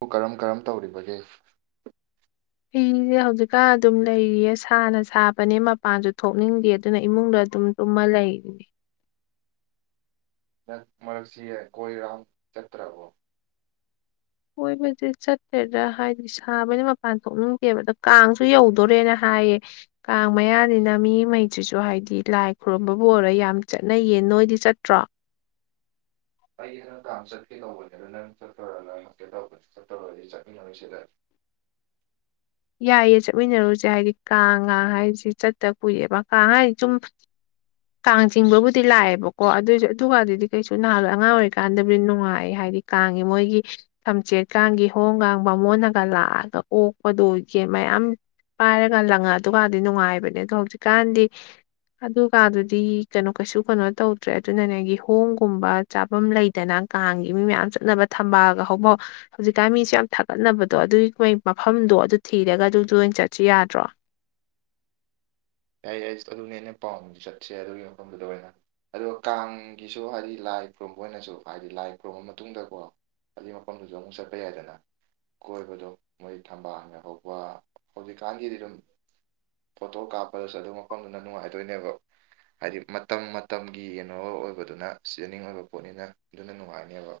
ꯑꯗꯨ ꯀꯔꯝ ꯀꯔꯝ ꯇꯧꯔꯤꯕꯒꯦ ꯐꯁꯦ ꯍꯧꯖꯤꯛꯀꯥꯟ ꯑꯗꯨꯝ ꯂꯩꯔꯤꯌꯦ ꯁꯥꯅ ꯁꯥꯕꯅꯦ ꯃꯄꯥꯟꯁꯨ ꯊꯣꯛꯅꯤꯡꯗꯦ ꯑꯗꯨꯅ ꯏꯃꯨꯡꯗ ꯇꯃ ꯂꯅꯤ ꯅꯛ ꯃꯔꯛꯁꯤꯌꯦ ꯀꯣꯏꯔꯝ ꯆꯠꯇ꯭ꯔꯕꯣ ꯀꯣꯏꯕꯁ ꯆꯠꯇ꯭ꯔꯦꯗ ꯍꯥꯏꯗꯤ ꯁꯥꯕꯅ ꯃꯄꯥꯟ ꯊꯣꯛꯅꯤꯡꯗꯦꯕ ꯑꯗ ꯀꯥꯡꯁꯨ ꯌꯧꯗꯣꯔꯦꯅ ꯍꯥꯏ ꯍꯥꯏꯌꯦ ꯀꯥꯡ ꯃꯌꯥꯅꯤꯅ ꯃꯤꯉꯩꯁꯤꯁꯨ ꯍꯥꯏꯗꯤ ꯂꯥꯏ ꯈꯨꯔꯨꯝꯕꯕꯨ ꯑꯣꯏꯔꯣ ꯌꯥꯝ ꯆꯠꯅ ꯌꯦꯟ ꯅꯣꯏꯗꯤ ꯆꯠꯇ꯭ꯔꯣ ꯑꯩ ꯅꯅꯨꯡꯗꯥꯡ ꯆꯠꯀꯦ ꯇꯧꯕꯅꯦ ꯑꯗ ꯅꯪ ꯆꯠꯊꯔꯨꯔꯒ ꯉꯀꯦ ꯇꯧꯕ ꯆꯠꯇꯊꯔꯨꯔꯗꯤ ꯆꯠꯃꯤꯟꯅꯔ ꯁꯤꯗ [unintelligible] ꯌꯥꯏꯌꯦ ꯆꯠꯃꯤꯟꯅꯔꯨꯁꯦ ꯍꯥꯏꯗꯤ ꯀꯥꯡꯒ ꯍꯥꯏꯁꯦ ꯆꯠꯇ ꯀꯏꯑꯦꯕ ꯀꯥꯡ ꯍꯥꯏꯗꯤ ꯆꯨꯝ ꯀꯥꯡ ꯆꯤꯡꯕꯕꯨꯗꯤ ꯂꯥꯛꯑꯦꯕꯀꯣ ꯑꯗꯨꯏꯁꯨ ꯑꯗꯨꯥꯟꯗꯨꯗꯤ ꯀꯩꯁꯨ ꯅꯍꯥꯟꯋꯥꯣ ꯑꯉꯥꯡ ꯑꯣꯏꯔꯤꯀꯥꯟꯗꯕꯨꯗꯤ ꯅꯨꯡꯉꯥꯏ ꯍꯥꯏ ꯍꯥꯏꯕꯗꯤ ꯀꯥꯡꯉꯤ ꯃꯣꯏꯒꯤ ꯊꯝꯆꯦꯠ ꯀꯥꯡꯒꯤ ꯍꯣꯡ ꯀꯥꯡ ꯃ ꯃꯣꯟꯅꯒ ꯂꯥꯛꯑꯒ ꯑꯣꯛꯄꯗꯣ ꯇꯤꯀꯦꯠ ꯃꯌꯥꯝ ꯄꯥꯏꯔꯒ ꯂꯪꯉꯑ ꯑꯗꯨꯒꯒꯗꯤ ꯅꯨꯡꯉꯥꯏꯕꯅꯦ ꯑꯗꯣ ꯍꯧꯖꯤꯛꯀꯥꯟꯗꯤ ꯑꯗꯨꯒ ꯑꯗꯨꯗꯤ ꯀꯩꯅꯣ ꯀꯩꯁꯨ ꯀꯩꯅꯣ ꯇꯧꯗ꯭ꯔꯦ ꯑꯗꯨꯅꯅꯦꯒꯤ ꯍꯣꯡꯒꯨꯝꯕ ꯆꯥꯐꯝ ꯂꯩꯗꯅ ꯀꯥꯡꯒꯤ ꯃꯤ ꯃꯌꯥꯝ ꯆꯠꯅꯕ ꯊꯝꯕꯥꯒ ꯍꯐꯥꯎ ꯍꯧꯖꯤꯛꯀꯥꯟ ꯃꯤꯁ ꯌꯥꯝ ꯊꯥꯒꯠꯅꯕꯗꯣ ꯑꯗꯨꯒꯤ ꯃꯐꯝꯗꯣ ꯑꯗꯨ ꯊꯤꯔꯒ ꯑꯗꯨꯝꯁꯨ ꯑꯣꯏꯅ ꯆꯠꯁꯨ ꯌꯥꯗ꯭ꯔꯣ ꯌꯥꯏ ꯌꯥꯏ ꯑꯗꯨꯅꯦ ꯑꯩꯅ ꯄꯥꯎ ꯆꯠꯁꯦ ꯑꯗꯨꯒꯤ ꯃꯐꯝꯗꯨꯗ ꯑꯣꯏꯅ ꯑꯗꯨꯒ ꯀꯥꯡꯒꯤꯁꯨ ꯍꯥꯏꯗꯤ ꯂ ꯂꯥꯏ ꯈꯨꯔꯨꯝꯕ ꯑꯣꯏꯅꯁꯨ ꯍꯥꯏꯗꯤ ꯂꯥꯏ ꯈꯨꯔꯨꯝꯃ ꯃꯇꯨꯡꯗꯀꯣ ꯑꯗꯨꯏ ꯃꯐꯝꯗꯨꯁꯨ ꯑꯃꯨꯛ ꯆꯠꯄ ꯌꯥꯏꯗꯅ ꯀꯣꯏꯕꯗꯣ ꯃꯣꯏ ꯊꯝꯕꯥꯜꯒꯦ ꯍꯧꯕ ꯍꯧꯖꯤꯛꯀꯥꯟꯒꯤꯗꯤ ꯑꯗꯨꯝ ꯐꯣꯇꯣ ꯀꯥꯞꯄꯗꯁꯨ ꯑꯗꯨꯝ ꯃꯐꯝꯗꯨꯅ ꯅꯨꯡꯉꯥꯏꯗꯣꯏꯅꯦꯕ ꯍꯥꯏꯗꯤ ꯃꯇꯝ ꯃꯇꯝꯒꯤ ꯌꯦꯅꯣ ꯑꯣꯏꯕꯗꯨꯅ ꯁꯤꯖꯅꯤꯡ ꯑꯣꯏꯕ ꯄꯣꯠꯅꯤꯅ ꯑꯗꯨꯅ ꯅꯨꯡꯉꯥꯏꯅꯦꯕ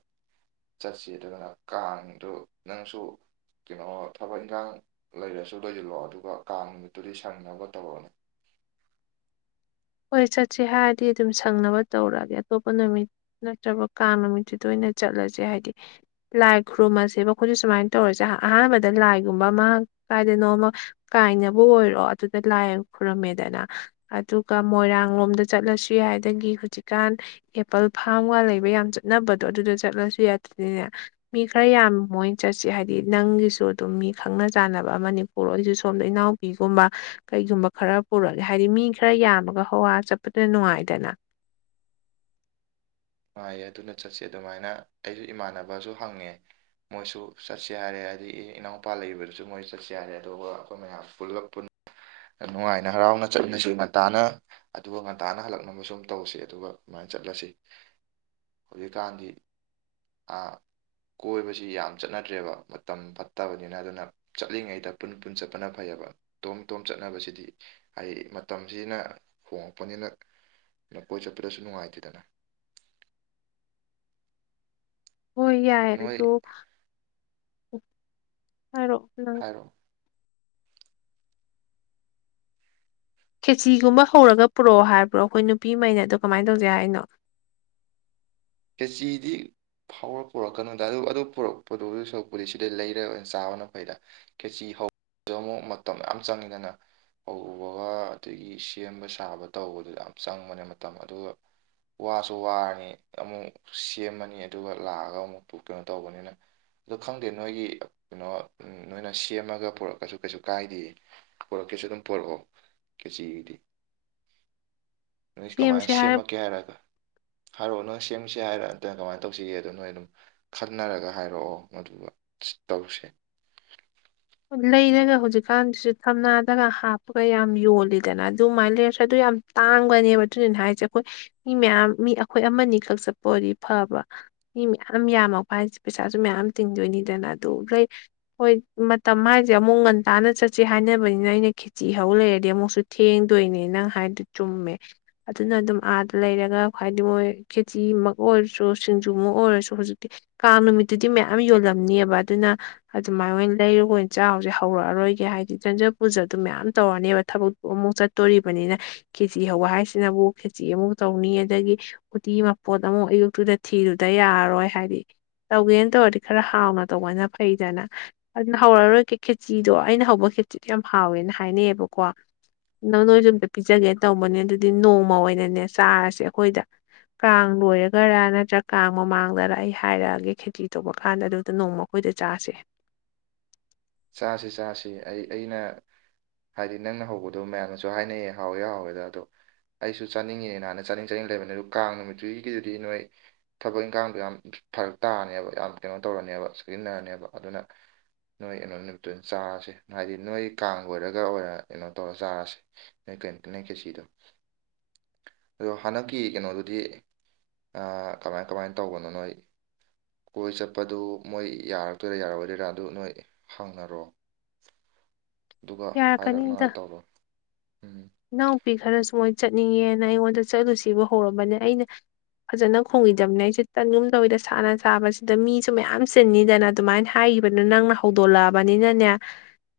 ꯆꯠꯁꯤ ꯑꯗꯨꯅ ꯀꯥꯡꯗꯨ ꯅꯪꯁꯨ ꯀꯩꯅꯣ ꯊꯕꯛ ꯏꯟꯈꯥꯡ ꯂꯩꯔꯁꯨ ꯂꯣꯏꯁꯤꯜꯂꯛꯑꯣ ꯑꯗꯨꯒ ꯀꯥꯡ ꯅꯨꯃꯤꯠꯇꯨꯗꯤ ꯁꯪꯅꯕ ꯇꯧꯔꯅꯤ ꯍꯣꯏ ꯆꯠꯁꯤ ꯍꯥꯏꯔꯗꯤ ꯑꯗꯨꯝ ꯁꯪꯅꯕ ꯇꯧꯔꯛꯑꯒꯦ ꯑꯇꯣꯞꯄ ꯅꯨꯃꯤꯠ ꯅꯠꯇ꯭ꯔꯒ ꯀꯥꯡ ꯅꯨꯃꯤꯠꯇꯁꯤꯨꯗ ꯑꯣꯏꯅ ꯆꯠꯂꯁꯦ ꯍꯥꯏꯗꯤ ꯂꯥꯏ ꯈꯨꯔꯨꯝꯃꯁꯦꯕ ꯑꯩꯈꯣꯏ ꯁꯨꯃꯥꯏꯅ ꯇꯧꯔꯁꯦ ꯑꯍꯥꯟꯕꯗ ꯂꯥꯏꯒꯨꯝꯕ ꯑꯃ ꯀꯥꯏꯗꯅꯣꯃ ꯀꯥꯏꯅꯕ ꯑꯣꯏꯔꯣ ꯑꯗꯨꯗ ꯂꯥꯏ ꯈꯨꯔꯝꯃꯦꯗꯅ ꯑꯗꯨ ꯑꯗꯨꯒ ꯃꯣꯏꯔꯥꯡ ꯂꯣꯝꯗ ꯆꯠꯂꯁꯨ ꯌꯥꯏꯗꯒꯤ ꯍꯧꯖꯤꯛꯀꯥꯟ ꯑꯦꯄꯜ ꯐꯥꯝꯒ ꯂꯩꯕ ꯌꯥꯝꯅ ꯆꯠꯅꯕꯗꯣ ꯑꯗꯨꯗ ꯆꯠꯂꯁꯨ ꯌꯥꯗ꯭ꯔꯅꯤꯅꯦ ꯃꯤ ꯈꯔ ꯌꯥꯝ ꯃꯣꯏꯅ ꯆꯠꯁꯤ ꯍꯥꯏꯗꯤ ꯅꯪꯒꯤꯁꯨ ꯑꯗꯨꯝ ꯃꯤ ꯈꯪꯅ ꯆꯥꯟꯅꯕ ꯑꯃꯅꯤ ꯄꯨꯔꯛꯑꯣꯏꯁꯨ ꯁꯣꯝꯗ ꯏꯅꯥꯎꯄꯤꯒꯨꯝꯕ ꯀꯩꯒꯨꯝꯕ ꯈꯔ ꯄꯨꯔꯛꯑꯒꯦ ꯍꯥꯏꯗꯤ ꯃꯤ ꯈꯔ ꯈꯔ ꯌꯥꯝꯃꯒ ꯍꯋꯥ ꯆꯠꯄꯗ ꯅꯨꯡꯉꯥꯏꯗꯅ ꯅꯨꯡꯉꯥꯏꯌꯦ ꯑꯗꯨꯅ ꯆꯠꯁ ꯑꯗꯨꯃꯥꯏꯅ ꯑꯩꯁꯨ ꯏꯃꯥꯟꯅꯕꯁꯨ ꯍꯪꯉꯦ ꯃꯣꯏꯁꯨ ꯆꯠꯁꯦ ꯌꯥꯔꯦ ꯍꯥꯏꯗꯤ ꯏꯅꯥꯎꯄꯥ ꯂꯩꯕꯗꯨꯁꯨ ꯃꯣꯏ ꯆꯠꯁꯦ ꯌꯥꯔꯦ ꯑꯗꯨꯒ ꯑꯩꯈꯣꯏ ꯃꯌꯥꯝ ꯄꯨꯂꯞ ꯅꯨꯡꯉꯥꯏꯅ ꯍꯔꯥꯎꯅ ꯆꯠꯃꯤꯁꯤ ꯉꯟꯇꯥꯅ ꯑꯗꯨꯒ ꯉꯟꯇꯥꯅ ꯍꯜꯂꯛꯅꯕ ꯁꯨꯝ ꯇꯧꯁꯤ ꯑꯗꯨꯒꯃꯥꯏꯅ ꯆꯠꯂꯁꯤ ꯍꯧꯖꯤꯛꯀꯥꯟꯗꯤ ꯀꯣꯏꯕꯁꯤ ꯌꯥꯝ ꯆꯠꯅꯗ꯭ꯔꯦꯕ ꯃꯇꯝ ꯐꯠꯇꯕꯅꯤꯅ ꯑꯗꯨꯅ ꯆꯠꯂꯤꯉꯩꯗ ꯄꯨꯟ ꯄꯨꯟ ꯆꯠꯄꯅ ꯐꯩꯌꯦꯕ ꯇꯣꯝ ꯇꯣꯝ ꯆꯠꯅꯕꯁꯤꯗꯤ ꯑꯩ ꯃꯇꯝꯁꯤꯅ ꯍꯣꯡꯂꯛꯄꯅꯤꯅ ꯅ ꯀꯣꯏ ꯆꯠꯄꯗꯁꯨ ꯅꯨꯡꯉꯥꯏꯇꯦꯗꯅ ꯍꯣꯏ ꯌꯥꯏ ꯅꯣꯏ ꯇ ꯍꯥꯏꯔꯣ ꯍꯥꯏꯔꯣ ꯈꯦꯆꯤꯒꯨꯝꯕ ꯍꯧꯔꯒ ꯄꯨꯔꯛꯑꯣ ꯍꯥꯏꯕ꯭ꯔꯣ ꯑꯩꯈꯣꯏ ꯅꯨꯄꯤꯉꯩꯅ ꯑꯗꯨꯣ ꯀꯃꯥꯏꯅ ꯇꯧꯁꯦ ꯍꯥꯏꯅꯣ ꯐꯁꯤꯗꯤ ꯐꯥꯎꯔ ꯄꯨꯔꯛꯀꯅꯨꯗ ꯑꯗꯨ ꯑꯗꯨꯔꯛꯄ ꯁꯔꯛꯄꯨꯗꯤ ꯁꯤꯗꯩ ꯂꯩꯔ ꯑꯣꯏꯅ ꯆꯥꯕꯅ ꯐꯩꯗ ꯈꯦꯆꯤ ꯍꯧ ꯑ ꯑꯃꯨꯛ ꯃꯇꯝ ꯌꯥꯝ ꯆꯪꯉꯤꯗꯅ ꯍꯧꯕꯒ ꯑꯗꯒꯤ ꯁꯦꯝꯕ ꯁꯥꯕ ꯇꯧꯕꯗꯨꯗ ꯌꯥꯝ ꯆꯪꯕꯅꯦ ꯃꯇꯝ ꯑꯗꯨꯒ ꯋꯥꯁꯨ ꯋꯥꯔꯅꯤ ꯑꯃꯨꯛ ꯁꯦꯝꯃꯅꯤ ꯑꯗꯨꯒ ꯂꯥꯛꯑꯒ ꯑꯃꯨꯛ ꯀꯩꯅꯣ ꯇꯧꯕꯅꯤꯅ ꯑꯗꯣ ꯈꯪꯗꯦ ꯅꯣꯏꯒꯤ ꯀꯩꯅꯣ ꯅꯣꯏꯅ ꯁꯦꯝꯃꯒ ꯄꯨꯔꯛꯀꯁꯨ ꯀꯩꯁꯨ ꯀꯥꯏꯗꯦꯛ ꯀꯦ ꯑꯗꯨꯝ ꯄꯔꯛꯑꯣ ꯀꯦꯖꯤꯒꯤꯗꯤ ꯅꯣꯏ ꯀꯃꯥꯏꯅ ꯁꯦꯝꯁꯦ ꯍꯥꯏꯔ ꯁꯦꯝꯃꯛꯀꯦ ꯍꯥꯏꯔꯒ ꯍꯥꯏꯔꯛꯑꯣ ꯅꯣꯏ ꯑꯁꯦꯡꯁꯦ ꯍꯥꯏꯔ ꯅꯠꯇꯅ ꯀꯃꯥꯏꯅ ꯇꯧꯁꯤꯒꯦꯗꯣ ꯅꯣꯏ ꯑꯗꯨꯝ ꯈꯟꯅꯔꯒ ꯍꯥꯏꯔꯛꯑꯣ ꯑꯗꯨꯒꯗꯨ ꯇꯧꯁꯤ [unintelligible] ꯂꯩꯔꯒ ꯍꯧꯖꯤꯛꯀꯥꯟꯁꯤꯁꯨ ꯊꯝꯅꯥꯗꯒ ꯍꯥꯞꯄꯒ ꯌꯥꯝ ꯌꯣꯜꯂꯤꯗꯅ ꯑꯗꯨꯃꯥꯏꯅ ꯂꯩꯔꯁꯨ ꯑꯗꯨ ꯌꯥꯝ ꯌꯥꯝ ꯇꯥꯡꯕꯅꯦꯕ ꯑꯗꯨꯅꯤꯅ ꯍꯥꯏꯁꯦ ꯑꯩꯈꯣꯏ ꯃꯤ ꯃꯌꯥꯝ ꯃꯤ ꯑꯩꯈꯣꯏ ꯑꯃꯅꯤ ꯈꯛ ꯆꯠꯄ ꯑꯣꯏꯗꯤ ꯐꯕ ꯃꯤ ꯃꯌꯥꯝ ꯌꯥꯝꯃꯛꯄ ꯍꯥꯏꯁꯦ ꯄꯩꯁꯥꯁꯨ ꯃꯌꯥꯝ ꯇꯤꯡꯗꯣꯏꯅꯤꯗꯅ ꯑꯗꯨꯣꯏ ꯍꯣꯏ ꯇ ꯍꯥꯏꯁꯦ ꯑꯃꯨꯛ ꯉꯟꯇꯥꯅ ꯆꯠꯁꯦ ꯍꯥꯏꯅꯕꯅꯤꯅ ꯑꯩꯅ ꯈꯦꯆꯤ ꯍꯧ ꯂꯩꯔꯗꯤ ꯑꯃꯨꯛꯁꯨ ꯊꯦꯡꯗꯣꯏꯅꯦ ꯅꯪ ꯍꯥꯏ ꯆꯨꯝꯃꯦ ꯑꯗꯨꯅ ꯑꯗꯨꯝ ꯑꯥꯗ ꯂꯩꯔꯒ ꯍꯥꯏ ꯃꯣꯏ ꯈꯦꯇꯤꯃꯛ ꯑꯣꯏꯔꯁꯨ ꯑꯗꯨꯃ ꯑꯣꯏꯔꯁꯨ ꯍꯧꯖꯤꯛꯇꯤ ꯀꯥꯡ ꯅꯨꯃꯤꯠꯇꯨꯗꯤ ꯃꯌꯥꯝ ꯌꯣꯜꯂꯝꯅꯤꯑꯕ ꯑꯗꯨꯅ ꯑꯗꯨꯃꯥꯏ ꯂꯩꯔꯨ ꯑꯩꯣꯏ ꯆꯥꯎꯁꯦ ꯍꯧꯔꯛꯑꯔꯣꯏꯒꯦ ꯍꯥꯏꯗꯤ ꯆꯟꯖ ꯄꯨꯖꯗꯨ ꯃꯌꯥꯝ ꯇꯧꯔꯅꯦꯕ ꯊꯕꯛꯇꯨ ꯑꯃꯨꯛ ꯆꯠꯇꯣꯔꯤꯕꯅꯤꯅ ꯈꯦꯆꯤ ꯍꯧꯕ ꯍꯥꯏꯁꯤꯅꯕꯨ ꯈꯦꯆꯤ ꯑꯃꯨꯛ ꯇꯧꯅꯤ ꯑꯗꯒꯤ ꯎꯇꯤ ꯃꯄꯣꯠ ꯑꯃꯨꯛ ꯑꯌꯨꯛꯇꯨꯗ ꯊꯤꯔ ꯑꯗꯨꯗ ꯌꯥꯔꯔꯣꯏ ꯍꯥꯏꯗꯤ ꯇꯧꯒꯦꯅ ꯇꯧꯔꯗꯤ ꯈꯔ ꯍꯥꯎꯅ ꯇꯧꯕꯅ ꯐꯩꯗꯅ ꯑꯩꯅ ꯍꯧꯔꯔꯣꯏ ꯀ ꯈꯦꯆꯤꯗꯣ ꯑꯩꯅ ꯍꯧꯕ ꯈꯦꯆꯤꯗꯣ ꯌꯥꯝ ꯍꯥꯎꯋꯦꯅ ꯍꯥꯏꯅꯩꯌꯦꯕꯀꯣ ꯅꯪ ꯅꯣꯏꯗ ꯑꯝꯇ ꯄꯤꯖꯒꯦ ꯇꯧꯕꯅꯦ ꯑꯗꯨꯗꯤ ꯅꯣꯡꯃ ꯑꯣꯏꯅꯅꯦ ꯆꯥꯔꯁꯦ ꯑꯩꯈꯣꯏꯗ ꯀꯥꯡ ꯂꯣꯏꯔꯒꯔꯥ ꯅꯠꯇ꯭ꯔꯒ ꯀꯥꯡ ꯃꯃꯥꯡꯗꯔ ꯑꯩ ꯍꯥꯏꯔꯛꯑꯒꯦ ꯈꯦꯇꯔꯤ ꯇꯧꯕ ꯀꯥꯟꯗ ꯑꯗꯨꯗ ꯅꯣꯡꯃꯣꯏ ꯆꯥꯁꯦ [inaudible] ꯆꯥꯁꯤ ꯆꯥꯁꯤ ꯑꯩ ꯑꯩꯅ ꯍꯥꯏꯗꯤ ꯅꯪꯅ ꯍꯧꯕꯗꯣ ꯃꯌꯥꯝꯅꯁꯨ ꯍꯥꯏꯅꯩꯌꯦ ꯍꯥꯎꯋꯦ ꯍꯥꯎꯋꯦꯗ ꯑꯗꯣ ꯑꯩꯁꯨ ꯆꯥꯅꯤꯡꯉꯤꯅꯦꯅꯍꯥꯟꯅ ꯆꯥꯅꯤꯡ ꯆꯥꯅꯤꯡ ꯂꯩꯕꯅꯤ ꯑꯗꯨ ꯀꯥꯡ ꯅꯨꯃꯤꯠꯇꯨꯒꯤꯗꯨꯗꯤ ꯅꯣꯏ ꯊꯕꯛ ꯏꯟꯈꯥꯡꯗꯣ ꯌꯥꯝ ꯐꯔꯛ ꯇꯥꯔꯅꯦꯕ ꯌꯥꯝ ꯀꯩꯅꯣ ꯇꯧꯔꯅꯦꯕ ꯁꯤꯖꯤꯟꯅꯔꯅꯦꯕ ꯑꯗꯨꯅ ꯅꯣꯏ ꯑꯦꯩꯅꯣꯝ ꯅꯨꯃꯤꯠꯇꯨ ꯑꯣꯏꯅ ꯆꯥꯔꯁꯦ ꯍꯥꯏꯗꯤ ꯅꯣꯏ ꯀꯥꯡꯒꯣꯏꯔꯒ ꯑꯣꯏꯔ ꯀꯩꯅꯣ ꯇꯧꯔ ꯆꯥꯔꯁꯤꯦ ꯅꯣꯏ ꯀꯩꯅꯣ ꯅꯦ ꯀꯦꯁꯤꯗ ꯑꯗꯣ ꯍꯟꯗꯛꯀꯤ ꯀꯩꯅꯣꯗꯨꯗꯤ ꯀꯃꯥꯏ ꯀꯃꯥꯏꯅ ꯇꯧꯕꯅꯣ ꯅꯣꯏ ꯀꯣꯏ ꯆꯠꯄꯗꯨ ꯃꯣꯏ ꯌꯥꯔꯛꯇꯣꯏꯔꯥ ꯌꯥꯔꯔꯣꯏꯗꯣꯏꯔꯥ ꯑꯗꯨ ꯅꯣꯏ ꯍꯪꯅꯔꯣ ꯑꯗꯨꯒ ꯍꯥꯏꯔꯛꯅꯉꯥꯏ ꯇꯧꯔꯣ ꯎꯝ ꯏꯅꯥꯎꯨꯄꯤ ꯈꯔꯁꯨ ꯃꯣꯏ ꯆꯠꯅꯤꯡꯉꯦꯅ ꯑꯩꯉꯣꯟꯗ ꯆꯠꯂꯨꯁꯤꯕ ꯍꯧꯔꯝꯕꯅꯦ ꯑꯩꯅ ꯐꯖꯅ ꯈꯣꯡꯈꯤꯗꯕꯅꯦ ꯑꯩꯁꯨꯦ ꯇꯟꯒꯨꯝꯗꯗ ꯁꯥꯅ ꯁꯥꯕꯁꯤꯗ ꯃꯤꯁꯨ ꯃꯌꯥꯝ ꯆꯤꯟꯅꯤꯗꯅ ꯑꯗꯨꯃꯥꯏꯅ ꯍꯥꯏ ꯍꯕꯅ ꯅꯪꯅ ꯍꯧꯗꯣꯂꯛꯑꯕꯅꯤꯅꯅꯦ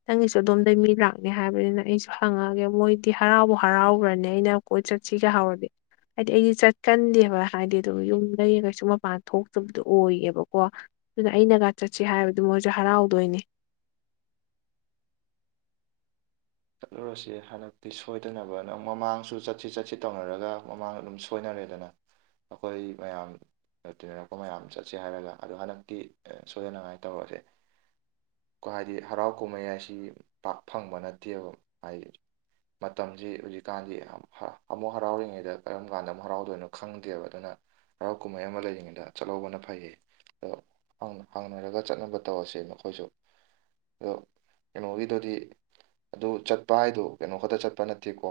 ꯅꯪꯒꯤꯁꯨ ꯑꯗꯣꯝꯗꯒꯤ ꯃꯤ ꯂꯥꯛꯅꯤ ꯍꯥꯏꯕꯅꯤꯅ ꯑꯩꯁꯨ ꯍꯪꯉꯛꯑꯒꯦ ꯃꯣꯏ ꯗꯤ ꯍꯔꯥꯎꯕ ꯍꯔꯥꯎꯈ꯭ꯔꯅꯤ ꯑꯩꯅ ꯀꯣꯏ ꯆꯠꯁꯤꯒꯦ ꯍꯥꯎꯔꯗꯤ ꯍꯥꯏꯗꯤ ꯑꯩꯗꯤ ꯆꯠꯀꯟꯗꯦꯕ ꯍꯥꯏꯗꯤ ꯑꯗꯨꯝ ꯌꯨꯝꯗ ꯀꯩꯁꯨ ꯃꯄꯥꯟ ꯊꯣꯛꯇꯕꯗꯣ ꯑꯣꯏꯌꯦꯕꯀꯣ ꯑꯗꯨꯅ ꯑꯩꯅꯒ ꯆꯠꯁꯤ ꯍꯥꯏꯕꯗꯨ ꯃꯣꯏꯁꯨ ꯍꯔꯥꯎꯗꯣꯏꯅꯦ [inaudible] ꯆꯠꯂꯨꯔꯁꯤꯦ ꯍꯟꯗꯛꯇꯤ ꯁꯣꯏꯗꯅꯕ ꯅꯪ ꯃꯃꯥꯡꯁꯨ ꯆꯠꯁꯤ ꯆꯠꯁꯤ ꯇꯧꯅꯔꯒ ꯃꯃꯥꯡ ꯑꯗꯨꯝ ꯁꯣꯏꯅ ꯗꯅ ꯑꯩꯈꯣꯏ ꯃꯌꯥꯝ ꯇꯤꯟꯅꯔꯛꯄ ꯃꯌꯥꯝ ꯆꯠꯁꯦ ꯍꯥꯏꯔꯒ ꯑꯗꯣ ꯍꯟꯗꯛꯇꯤ ꯁꯣꯏꯗꯅꯉꯥꯏ ꯇꯧꯔꯁꯦ ꯀꯣ ꯍꯥꯏꯗꯤ ꯍꯔꯥꯎ ꯀꯨꯝꯍꯩ ꯍꯥꯏꯁꯤ ꯄꯥꯛ ꯐꯪꯕ ꯅꯠꯇꯦꯕ ꯍꯥꯏ ꯃꯇꯝꯁꯤ ꯍꯧꯖꯤꯛꯀꯥꯟꯗꯤ ꯑꯃꯨꯛ ꯍꯔꯥꯎꯔꯤꯉꯩꯗ ꯀꯔꯝ ꯀꯥꯟꯗ ꯑꯃꯨꯛ ꯍꯔꯥꯎꯗꯣꯏꯅꯣ ꯈꯪꯗꯦꯕ ꯑꯗꯨꯅ ꯍꯔꯥꯎ ꯀꯨꯝꯍꯩ ꯑꯃ ꯂꯩꯔꯤꯉꯩꯗ ꯆꯠꯍꯧꯕꯅ ꯐꯩꯌꯦ ꯍꯥꯡꯅꯔꯒ ꯆꯠꯅꯕ ꯇꯧꯔꯁꯦ ꯅꯈꯣꯏꯁꯨ ꯑꯗꯣ ꯀꯩꯅꯣꯒꯤꯗꯨꯗꯤ ꯑꯗꯨ ꯆꯠꯄ ꯍꯥꯏꯗꯣ ꯀꯩꯅꯣ ꯈꯛꯇ ꯆꯠꯄ ꯅꯠꯇꯦꯀꯣ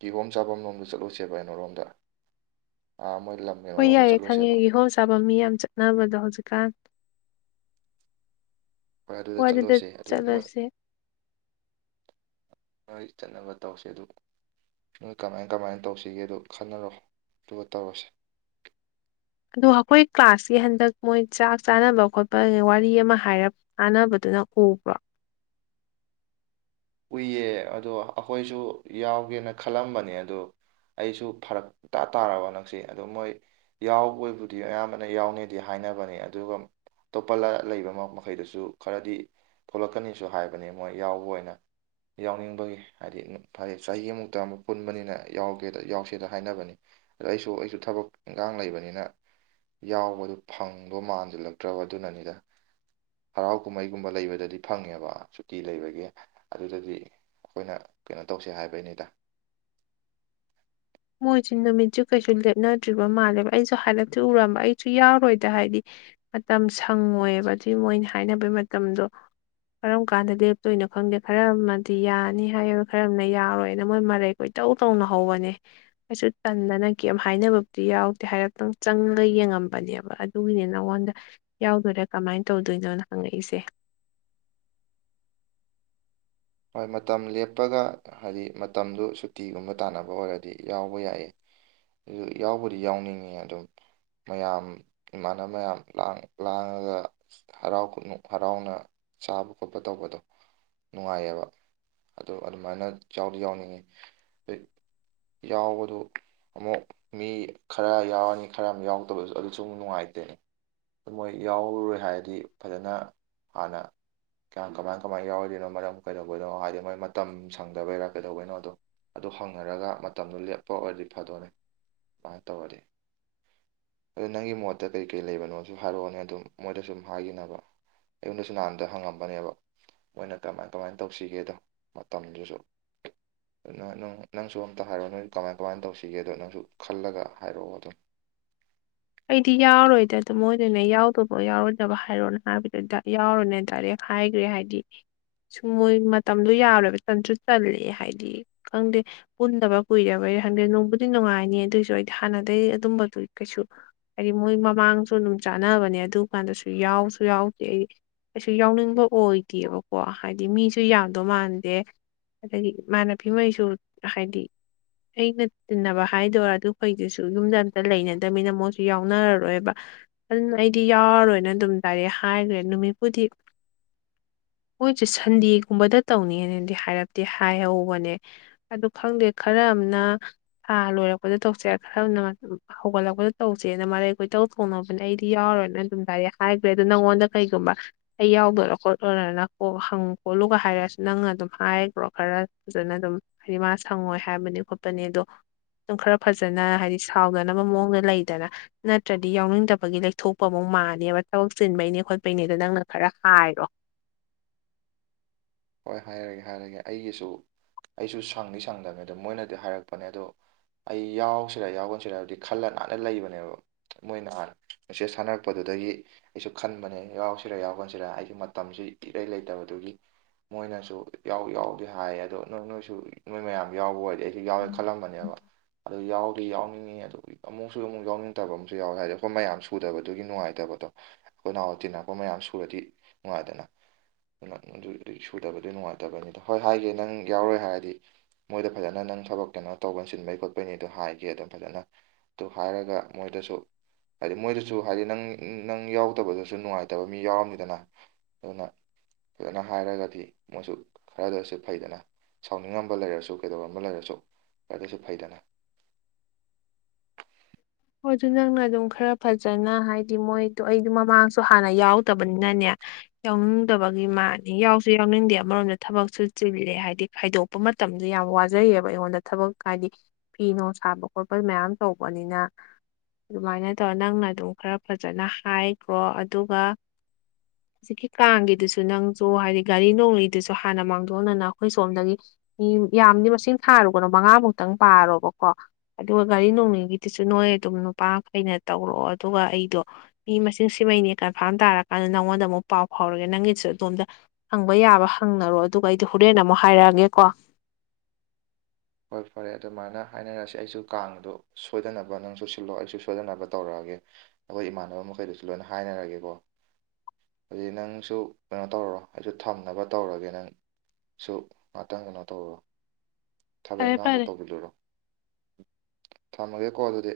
ꯀꯤꯒꯣꯝ ꯆꯥꯐꯝ ꯂꯣꯝꯗ ꯆꯠꯂꯨꯁꯦꯕ ꯑꯩꯩꯅꯔꯣꯝꯗ ꯃꯣꯏ ꯂꯝ ꯍꯣꯏ ꯀꯩꯅꯣꯔꯣꯝꯗ ꯌꯥꯏꯦ ꯈꯪꯉꯦ ꯆꯠꯂꯨꯁꯦꯕ ꯏꯍꯣꯝ ꯆꯥꯕ ꯃꯤ ꯌꯥꯝ ꯆꯠꯅꯕꯗꯣ ꯍꯧꯖꯤꯛꯀꯥꯟ ꯍꯣꯏ ꯑꯗꯨꯗ ꯋꯥꯗꯤꯗ ꯆꯠꯂꯨꯁꯦ ꯑꯗꯨ ꯃꯣꯏ ꯆꯂꯁꯦ ꯃꯣꯏ ꯆꯠꯅꯕ ꯇꯧꯁꯦ ꯑꯗꯨ ꯅꯣꯏ ꯀꯃꯥꯏ ꯀꯃꯥꯏꯅ ꯇꯧꯁꯤꯒꯦ ꯑꯗꯨ ꯈꯟꯅꯔꯣ ꯑꯗꯨꯒ ꯇꯧꯔꯁꯦ ꯑꯗ ꯑꯩꯈꯣꯏ ꯀ꯭ꯂꯥꯁꯀꯤ ꯍꯟꯗꯛ ꯃꯣꯏ ꯆꯥꯛ ꯆꯥꯅꯕ ꯈꯣꯠꯄ ꯋꯥꯔꯤ ꯑꯃ ꯍꯥꯏꯔꯞ ꯇꯥꯟꯅꯕꯗ ꯑꯗꯨ ꯀꯕꯔ [inaudible] ꯎꯏꯌꯦ ꯑꯗꯣ ꯑꯩꯈꯣꯏꯁꯨ ꯌꯥꯎꯒꯦꯅ ꯈꯜꯂꯝꯕꯅꯦ ꯑꯗꯣ ꯑꯩꯁꯨ ꯐꯔꯛ ꯇꯥ ꯇꯥꯔꯕ ꯅꯪꯁꯤ ꯑꯗꯨ ꯃꯣꯏ ꯌꯥꯎꯕꯣꯏꯕꯨꯗꯤ ꯑꯌꯥꯝꯕꯅ ꯌꯥꯎꯅꯤꯗꯤ ꯍꯥꯏꯅ ꯍꯥꯏꯅꯕꯅꯤ ꯑꯗꯨꯒ ꯑꯇꯣꯞꯄ ꯂꯩꯕ ꯃꯈꯩꯗꯁꯨ ꯈꯔꯗꯤ ꯊꯣꯛꯂꯛꯀꯅꯤꯁꯨ ꯍꯥꯏꯕꯅꯦ ꯃꯣꯏ ꯌꯥꯎꯕ ꯑꯣꯏꯅ ꯌꯥꯎꯅꯤꯡꯕꯒꯤ ꯍꯥꯏꯗꯤ ꯐꯔꯦ ꯆꯍꯤꯃꯨꯛꯇ ꯑꯃꯨꯛ ꯄꯨꯟꯕꯅꯤꯅ ꯌꯥꯎꯒꯦꯗ ꯌꯥꯎꯁꯦꯗ ꯍꯥꯏꯅꯕꯅꯤ ꯑꯗ ꯑꯩꯁꯨ ꯑꯩꯁꯨ ꯊꯕꯛ ꯏꯪꯈꯥꯡ ꯂꯩꯕꯅꯤꯅ ꯌꯥꯎꯕꯗꯨ ꯐꯪꯗꯣ ꯃꯥꯟꯁꯤꯜꯂꯛꯇ꯭ꯔꯕ ꯑꯗꯨꯅꯅꯤꯗ ꯍꯔꯥꯎ ꯀꯨꯝꯍꯩꯒꯨꯝꯕ ꯂꯩꯕꯗꯗꯤ ꯐꯪꯉꯦꯕ ꯁꯨꯇꯤ ꯂꯩꯕꯒꯤ ꯑꯗꯨꯗꯗꯤ ꯑꯩꯈꯣꯏꯅ ꯀꯩꯅꯣ ꯇꯧꯁꯦ ꯍꯥꯏꯕꯩꯅꯤꯗ ꯃꯣꯏꯁꯦ ꯅꯨꯃꯤꯠꯁꯨ ꯀꯩꯁꯨ ꯂꯦꯞꯅꯗ꯭ꯔꯤꯕ ꯃꯥꯜꯂꯦꯕ ꯑꯩꯁꯨ ꯍꯥꯏꯗꯞꯁꯨ ꯎꯔꯝꯕ ꯑꯩꯁꯨ ꯌꯥꯎꯔꯣꯏꯗ ꯍꯥꯏꯗꯤ ꯃꯇꯝ ꯁꯪꯉꯣꯏꯕ ꯑꯗꯨꯒꯤ ꯃꯣꯏꯅ ꯍꯥꯏꯅꯕꯩ ꯃꯇꯝꯗꯣ ꯀꯔꯝ ꯀꯥꯟꯗ ꯂꯦꯞꯇꯣꯏꯅꯣ ꯈꯪꯗꯦ ꯈꯔ ꯑꯃꯗꯤ ꯌꯥꯅꯤ ꯍꯥꯏꯣ ꯈꯔꯝꯅ ꯌꯥꯔꯣꯏꯅ ꯃꯣꯏ ꯃꯔꯩ ꯀꯣꯏ ꯏꯇꯧ ꯇꯧꯅ ꯍꯧꯕꯅꯦ ꯀꯁꯨ ꯇꯟꯗꯅ ꯀ ꯍꯥꯏꯅꯕꯕꯨꯗꯤ ꯌꯥꯎꯗꯦ ꯍꯥꯏꯔꯠꯇꯪ ꯆꯪꯒ ꯌꯦꯡꯉꯝꯕꯅꯦꯕ ꯑꯗꯨꯒꯤꯅꯦ ꯅꯉꯣꯟꯗ ꯌꯥꯎꯗꯣꯏꯔꯥ ꯀꯃꯥꯏꯅ ꯇꯧꯗꯣꯏꯅꯣꯅ ꯍꯪꯉꯛꯏꯁꯦ [inaudible] ꯍꯣꯏ ꯃꯇꯝ ꯂꯦꯞꯄꯒ ꯍꯥꯏꯗꯤ ꯃꯇꯝꯗꯨ ꯁꯨꯇꯤꯒꯨꯝꯕ ꯇꯥꯟꯅꯕ ꯑꯣꯏꯔꯗꯤ ꯌꯥꯎꯕ ꯌꯥꯏ ꯑꯗꯨ ꯌꯥꯎꯕꯗꯤ ꯌꯥꯎꯅꯤꯡꯉꯤ ꯑꯗꯨꯝ ꯃꯌꯥꯝ ꯏꯃꯥꯟꯅꯕ ꯃꯌꯥꯝ ꯂꯥꯡꯉꯒ ꯍꯔꯥꯎ ꯀꯃ ꯍꯔꯥꯎꯅ ꯆꯥꯕ ꯈꯣꯠꯄ ꯇꯧꯕꯗꯣ ꯅꯨꯡꯉꯥꯏꯌꯦꯕ ꯑꯣ ꯑꯗꯨꯃꯥꯏꯅ ꯌꯥꯗꯤ ꯌꯥꯎꯅꯤꯡꯉꯤ ꯑ ꯌꯥꯎꯕꯗꯨ ꯑꯃꯨꯛ ꯃꯤ ꯈꯔ ꯌꯥꯎꯔꯅꯤ ꯈꯔ ꯑꯃ ꯌꯥꯎꯗꯕꯁꯨ ꯑꯗꯨꯁꯨ ꯑꯃꯨ ꯅꯨꯡꯉꯥꯏꯇꯦꯅꯦ ꯃꯣꯏ ꯌꯥꯎꯔꯔꯣꯏ ꯍꯥꯏꯔꯗꯤ ꯐꯖꯅ ꯍꯥꯟꯅ ꯀꯌꯥꯝ ꯀꯃꯥꯏ ꯀꯃꯥꯏꯅ ꯌꯥꯎꯔꯤꯅꯣ ꯃꯔꯝ ꯀꯩꯗꯧꯕꯅꯣ ꯍꯥꯏꯗꯤ ꯃꯣꯏ ꯃꯇꯝ ꯁꯪꯗꯕꯩꯔꯥ ꯀꯩꯗꯧꯕꯩꯅꯣꯗꯣ ꯑꯗꯨ ꯍꯪꯅꯔꯒ ꯃꯇꯝꯗꯨ ꯂꯦꯞꯄ ꯑꯣꯏꯔꯗꯤ ꯐꯗꯣꯅꯦ ꯑꯗꯨꯃꯥꯏꯅ ꯇꯧꯔꯗꯤ ꯑꯗꯨ ꯅꯪꯒꯤ ꯃꯣꯠꯇ ꯀꯩ ꯀꯩ ꯂꯩꯕꯅꯣꯁꯨ ꯍꯥꯏꯔꯛꯑꯣꯅꯦ ꯑꯗꯨꯝ ꯃꯣꯏꯗ ꯁꯨꯝ ꯍꯥꯏꯈꯤꯅꯕ ꯑꯩꯉꯣꯟꯗꯁꯨ ꯅꯍꯥꯟꯗ ꯍꯪꯉꯝꯕꯅꯦꯕ ꯃꯣꯏꯅ ꯀꯃꯥꯏꯅ ꯀꯃꯥꯏꯅ ꯇꯧꯁꯤꯒꯦꯗ ꯃꯇꯝꯗꯨꯁꯨ ꯑꯗꯨꯅ ꯅꯪꯁꯨ ꯑꯝꯇ ꯍꯥꯏꯔꯛꯑꯣ ꯅꯣꯏ ꯀꯃꯥꯏ ꯀꯃꯥꯏꯅ ꯇꯧꯁꯤꯒꯦꯗꯣ ꯅꯪꯁꯨ ꯈꯜꯂꯒ ꯍꯥꯏꯔꯛꯑꯣ ꯑꯗꯨꯝ [inaudible] ꯑꯩꯗꯤ ꯌꯥꯎꯔꯣꯏꯗ ꯑꯗꯨ ꯃꯣꯏꯗꯨꯅꯦ ꯌꯥꯎꯗꯕ ꯌꯥꯎꯔꯣꯏꯗꯕ ꯍꯥꯏꯔꯣꯅ ꯍꯥꯏꯕꯗꯨ ꯌꯥꯎꯔꯨꯅꯦ ꯗꯥꯏꯔꯦꯛ ꯍꯥꯏꯈ꯭ꯔꯦ ꯍꯥꯏꯗꯤ ꯁꯨꯝ ꯃꯣꯏ ꯃꯇꯝꯗꯣ ꯌꯥꯔꯕ ꯆꯟꯁꯨ ꯆꯜꯂꯦ ꯍꯥꯏꯗꯤ ꯈꯪꯗꯦ ꯄꯨꯟꯗꯕ ꯀꯨꯏꯔꯕ ꯍ ꯍꯟꯗ꯭ꯔꯦ ꯅꯣꯡꯕꯨꯗꯤ ꯅꯨꯡꯉꯥꯏꯅꯤ ꯑꯗꯨꯑꯣꯏꯁꯨ ꯑꯩꯗꯤ ꯍꯥꯟꯅꯗꯩ ꯑꯗꯨꯝꯕꯗꯨ ꯀꯩꯁꯨ ꯍꯥꯏꯗꯤ ꯃꯣꯏ ꯃꯃꯥꯡꯁꯨ ꯑꯗꯨꯝ ꯆꯥꯟꯅꯕꯅꯦ ꯑꯗꯨ ꯀꯥꯟꯗꯁꯨ ꯌꯥꯎꯁꯨ ꯌꯥꯎꯗꯦ ꯑꯩꯗꯤ ꯀꯩꯁꯨ ꯌꯥꯎꯅꯤꯡꯕ ꯑꯣꯏꯗꯦꯕꯀꯣ ꯍꯥꯏꯗꯤ ꯃꯤꯁꯨ ꯌꯥꯗꯧ ꯃꯥꯟꯗꯦ ꯑꯗꯒꯤ ꯏꯃꯅꯕꯤꯉꯩꯁꯨ ꯍꯥꯏꯗꯤ ꯑꯩꯅ ꯇꯤꯟꯅꯕ ꯍꯥꯏꯗꯣꯏꯔꯥ ꯑꯗꯨ ꯐꯩꯗꯨꯁꯨ ꯌꯨꯝꯗ ꯑꯝꯇ ꯂꯩꯅꯗꯃꯤꯅ ꯃꯣꯏꯁꯨ ꯌꯥꯎꯅꯔꯔꯣꯏꯕ ꯑꯗꯨ ꯑꯩꯗꯤ ꯌꯥꯎꯔꯔꯣꯏꯅ ꯑꯗꯨꯝ ꯂꯗꯥꯏꯔ ꯍꯥꯏꯈ꯭ꯔꯦ ꯅꯨꯃꯤꯠꯄꯨꯗꯤ [inaudible] ꯃꯣꯏꯁꯦ ꯁꯟꯗꯦꯒꯨꯝꯕꯗ ꯇꯧꯅꯤꯅꯗꯤ ꯍꯥꯏꯔꯞꯇꯗꯤ ꯍꯥꯏꯍꯧꯕꯅꯦ ꯑꯗꯨ ꯈꯪꯗꯦ ꯈꯔ ꯊ ꯂꯣꯏꯔꯛꯄꯗ ꯇꯧꯁꯦ ꯈꯔꯅ ꯍꯧꯒꯠꯂꯛꯄꯗ ꯇꯧꯁꯦꯅ ꯃꯔꯩ ꯑꯩꯈꯣꯏ ꯇꯧ ꯊꯣꯡꯅꯕꯅꯦ ꯑꯩꯗꯤ ꯌꯥꯎꯔꯣꯏꯅ ꯑꯗꯨꯝꯗꯥꯏꯗꯤ ꯍꯥꯏꯈ꯭ꯔꯦ ꯑꯗꯨꯗꯣ ꯅꯉꯣꯟ ꯀꯩꯒꯨꯝꯕ ꯑꯩ ꯌꯥꯎꯗꯣꯏꯔ ꯈꯣꯠꯂꯣꯏꯔꯅ ꯍꯪ ꯈꯣꯠꯂꯨꯒ ꯍꯥꯏꯔꯁꯨ ꯅꯪꯅ ꯑꯗꯨꯝ ꯍꯥꯏꯈ꯭ꯔꯣ ꯈꯔ ꯐꯖꯅ ꯑꯗꯨꯝ ꯍꯥꯏꯗꯤ ꯃꯥ ꯁꯪꯉꯣꯏ ꯍꯥꯏꯕꯅꯤ ꯈꯣꯠꯄꯅꯤ ꯑꯗꯣ ꯑꯗꯨꯝ ꯈꯔ ꯐꯖꯅ ꯍꯥꯏꯗꯤ ꯁꯥꯎꯗꯅꯕ ꯃꯑꯣꯡꯗ ꯂꯩ ꯗꯅ ꯅꯠꯇ꯭ꯔꯗꯤ ꯌꯥꯎꯅꯤꯡꯗꯕꯒꯤ ꯂꯩꯊꯣꯛꯄ ꯑꯃꯨ ꯃꯥꯜꯂꯕ ꯊꯕꯛ ꯆꯤꯟꯕꯩꯅꯦ ꯈꯣꯠꯄꯩꯅꯦꯗ ꯅꯪꯅ ꯈꯔ ꯥꯏꯔꯣ ꯍꯣꯏ ꯍꯥꯏꯔꯒꯦ ꯍꯥꯏꯔꯒꯦ ꯑꯩꯒꯤꯁꯨ ꯑꯩꯁꯨ ꯁꯪꯗꯤ ꯁꯪꯗꯕꯅꯦꯗ ꯃꯣꯏꯅꯗꯤ ꯍꯥꯏꯔꯛꯄꯅꯦ ꯑꯗꯣ ꯑꯩ ꯌꯥꯎꯁꯤꯔꯦ ꯌꯥꯎꯒꯟꯁꯤꯔꯦ ꯍꯥꯏꯕꯗꯤ ꯈꯜꯂ ꯅꯥꯟꯅ ꯂꯩꯕꯅꯦꯕ ꯃꯣꯏꯅꯥꯟ ꯃꯦꯁꯦꯖ ꯁꯥꯟꯅꯔꯛꯄꯗꯨꯗꯒꯤ ꯑꯩꯁꯨ ꯈꯟꯕꯅꯦ ꯌꯥꯎꯁꯤꯔ ꯌꯥꯎ ꯈꯟꯁꯤꯔ ꯑꯩꯁꯦ ꯃꯇꯝꯁꯤ ꯏꯔꯩ ꯂꯩꯇꯕꯗꯨꯒꯤ ꯃꯣꯏꯅꯁꯨ ꯌꯥꯎ ꯌꯥꯎꯗꯦ ꯍꯥꯏꯌꯦ ꯑꯗꯣ ꯅꯣꯏ ꯅꯣꯏꯁꯨ ꯅꯣꯏ ꯃꯌꯥꯝ ꯌꯥꯎꯕ ꯑꯣꯏꯔꯗꯤ ꯑꯩꯁꯨ ꯌꯥꯎꯋꯦ ꯈꯜꯂꯝꯕꯅꯦꯕ ꯑꯗꯨ ꯌꯥꯎꯈꯤ ꯌꯥꯎꯅꯤꯡꯉꯤ ꯑꯗꯨꯒꯤ ꯑꯃꯨꯛꯁꯨ ꯑꯃꯨꯛ ꯌꯥꯎꯅꯤꯡꯗꯕ ꯑꯃꯁꯨ ꯌꯥꯎꯋꯦ ꯍꯥꯏꯗꯤ ꯑꯩꯈꯣꯏ ꯃꯌꯥꯝ ꯁꯨꯗꯕꯗꯨꯒꯤ ꯅꯨꯡꯉꯥꯏꯇꯕ ꯑꯩꯈꯣꯏ ꯅꯍꯥꯟꯋꯥ ꯇꯤꯟꯅꯛꯄ ꯃꯌꯥꯝ ꯁꯨꯔꯗꯤ ꯅꯨꯡꯉꯥꯏꯗꯅ ꯑꯗꯨ ꯑꯗꯨ ꯑꯗꯨꯏ ꯁꯨꯗꯕꯗꯨ ꯅꯨꯡꯉꯥꯏꯇꯕꯅꯤꯗ ꯍꯣꯏ ꯍꯥꯏꯒꯦ ꯅꯪ ꯌꯥꯎꯔꯣꯏ ꯍꯥꯏꯔꯗꯤ ꯃꯣꯏꯗ ꯐꯖꯅ ꯅꯪ ꯊꯕꯛ ꯀꯩꯅꯣ ꯇꯧꯕ ꯁꯤꯤꯟꯕꯩ ꯈꯣꯠꯄꯩꯅꯤ ꯑꯗꯨ ꯍꯥꯏꯒ ꯑꯗꯨꯝ ꯐꯖꯅ ꯇꯨ ꯍꯥꯏꯔꯒ ꯃꯣꯏꯗꯁꯨ ꯍꯥꯏꯗꯤ ꯃꯣꯏꯗꯁꯨ ꯍꯥꯏꯗꯤ ꯅꯪ ꯅꯪ ꯌꯥꯎꯗꯕꯗꯁꯨ ꯅꯨꯡꯉꯥꯏꯇꯕ ꯃꯤ ꯌꯥꯎꯔꯝꯃꯤꯗꯅ ꯑꯗꯨꯅꯅ ꯍꯥꯏꯔꯒꯗꯤ ꯃꯣꯏꯁꯨ ꯈꯔꯗꯁꯨ ꯐꯩꯗꯅ ꯁꯥꯎꯅꯤꯡꯉꯝꯕ ꯂꯩꯔꯁꯨ ꯀꯩꯗꯧꯔꯝꯕ ꯂꯩꯔꯁꯨ ꯌꯥ ꯀꯩꯁꯨ ꯐꯥꯏꯗ ꯅ ꯍꯣꯏ ꯑꯗꯨ ꯅꯪꯅ ꯑꯗꯨꯝ ꯈꯔ ꯐꯖꯅ ꯍꯥꯏꯗꯤ ꯃꯣꯏꯗꯣ ꯑꯩꯗ ꯃꯃꯥꯡꯁꯨ ꯍꯥꯟꯅ ꯌꯥꯎꯗꯕꯅꯤꯅꯅꯦ ꯌꯥꯎꯅꯤꯡꯗꯕꯒꯤ ꯃꯥꯅꯤ ꯌꯥꯎꯁꯨ ꯌꯥꯎꯅꯤꯡꯗꯦ ꯑꯃꯔꯣꯝꯗ ꯊꯕꯛꯁꯨ ꯆꯤꯜꯂꯦ ꯍꯥꯏꯗꯤ ꯈꯥꯏꯗꯣꯛꯄ ꯃꯇꯝꯗ ꯌꯥ ꯌꯥꯝ ꯋꯥꯖꯩꯌꯦꯕ ꯑꯩꯉꯣꯟꯗ ꯊꯕꯛ ꯍꯥꯏꯗꯤ ꯐꯤ ꯅꯨꯡ ꯁꯥꯕ ꯈꯣꯠꯄ ꯃꯌꯥꯝ ꯇꯧꯕꯅꯤꯅ ꯑꯗꯨꯃꯥꯏꯅ ꯇꯧꯔ ꯅꯪꯅ ꯑꯗꯨꯝ ꯈꯔ ꯐꯖꯅ ꯍꯥꯏꯈꯣ ꯑꯗꯨꯒ ꯍꯧꯖꯤꯛꯀꯤ ꯀꯥꯡꯒꯤꯗꯨꯁꯨ ꯅꯪꯁꯨ ꯍꯥꯏꯗꯤ ꯒꯥꯔꯤ ꯅꯣꯂꯤꯩꯗꯨꯁꯨ ꯍꯥꯟꯅ ꯃꯥꯡꯊꯣꯛꯅꯅ ꯑꯩꯈꯣꯏ ꯁꯣꯝꯗꯒꯤ ꯃꯤ ꯌꯥꯝꯗꯤ ꯃꯁꯤꯡ ꯊꯥꯔꯨꯒꯅꯨ ꯃꯉꯥꯃꯨꯛꯇꯪ ꯄꯥꯔꯣꯕꯀꯣ ꯑꯗꯨꯒ ꯒꯥꯔꯤ ꯅꯣꯡꯃꯒꯤꯗꯤ ꯑꯗꯨ ꯅꯣꯏ ꯑꯗꯨꯝ ꯅꯨꯄꯥ ꯃꯈꯩꯅ ꯇꯧꯔꯛꯑꯣ ꯑꯗꯨꯒ ꯑꯩꯗꯣ ꯃꯤ ꯃꯁꯤꯡ ꯁꯤꯃꯩꯅꯦ ꯀꯟꯐꯥꯔꯝ ꯇꯥꯔꯀꯥꯟꯗ ꯅ ꯅꯉꯣꯟꯗ ꯑꯃꯨꯛ ꯄꯥꯎ ꯐꯥꯎꯔꯒꯦ ꯅꯪꯒꯤꯁꯨ ꯑꯗꯣꯝꯗ ꯍꯪꯕ ꯌꯥꯕ ꯍꯪꯅꯔꯣ ꯑꯗꯨꯒ ꯑꯩꯗꯤꯣ ꯍꯣꯔꯦꯟ ꯑꯃꯨꯛ ꯍꯥꯏꯔꯛꯑꯒꯦꯣ ꯋꯥ [unintelligible] ꯍꯣꯏ ꯐꯔꯦ ꯑꯗꯨꯃꯥꯏꯅ ꯍꯥꯏꯅꯔꯁꯤꯦ ꯑꯩꯁꯨ ꯀꯥꯡꯗꯣ ꯁꯣꯏꯗꯅꯕ ꯅꯪ ꯆꯨ ꯁꯤꯜꯂꯣ ꯑꯩꯁꯨ ꯁꯣꯏꯗꯅꯕ ꯇꯧꯔꯛꯒꯦ ꯑꯩꯈꯣꯏ ꯏꯃꯥꯟꯅꯕ ꯃꯈꯩꯗꯨꯁꯨ ꯂꯣꯏꯅ ꯍꯥꯏꯅꯔꯒꯦ ꯀꯣ ꯑꯗꯨꯗꯤ ꯅꯪꯁꯨ ꯀꯩꯅꯣ ꯇꯧꯔꯣ ꯑꯩꯁꯨ ꯊꯝꯅꯕ ꯇꯧꯔꯒꯦ ꯅꯪ ꯁꯨ ꯉꯥꯛꯇꯪ ꯀꯩꯅꯣ ꯇꯧꯕꯣ ꯊꯕꯛ ꯐꯔꯦ ꯐꯔꯦ ꯏꯟꯈꯥꯡꯗꯣ ꯇꯧꯕꯤꯂꯨꯔꯣ ꯊꯃꯒꯦ ꯀꯣ ꯑꯗꯨꯗ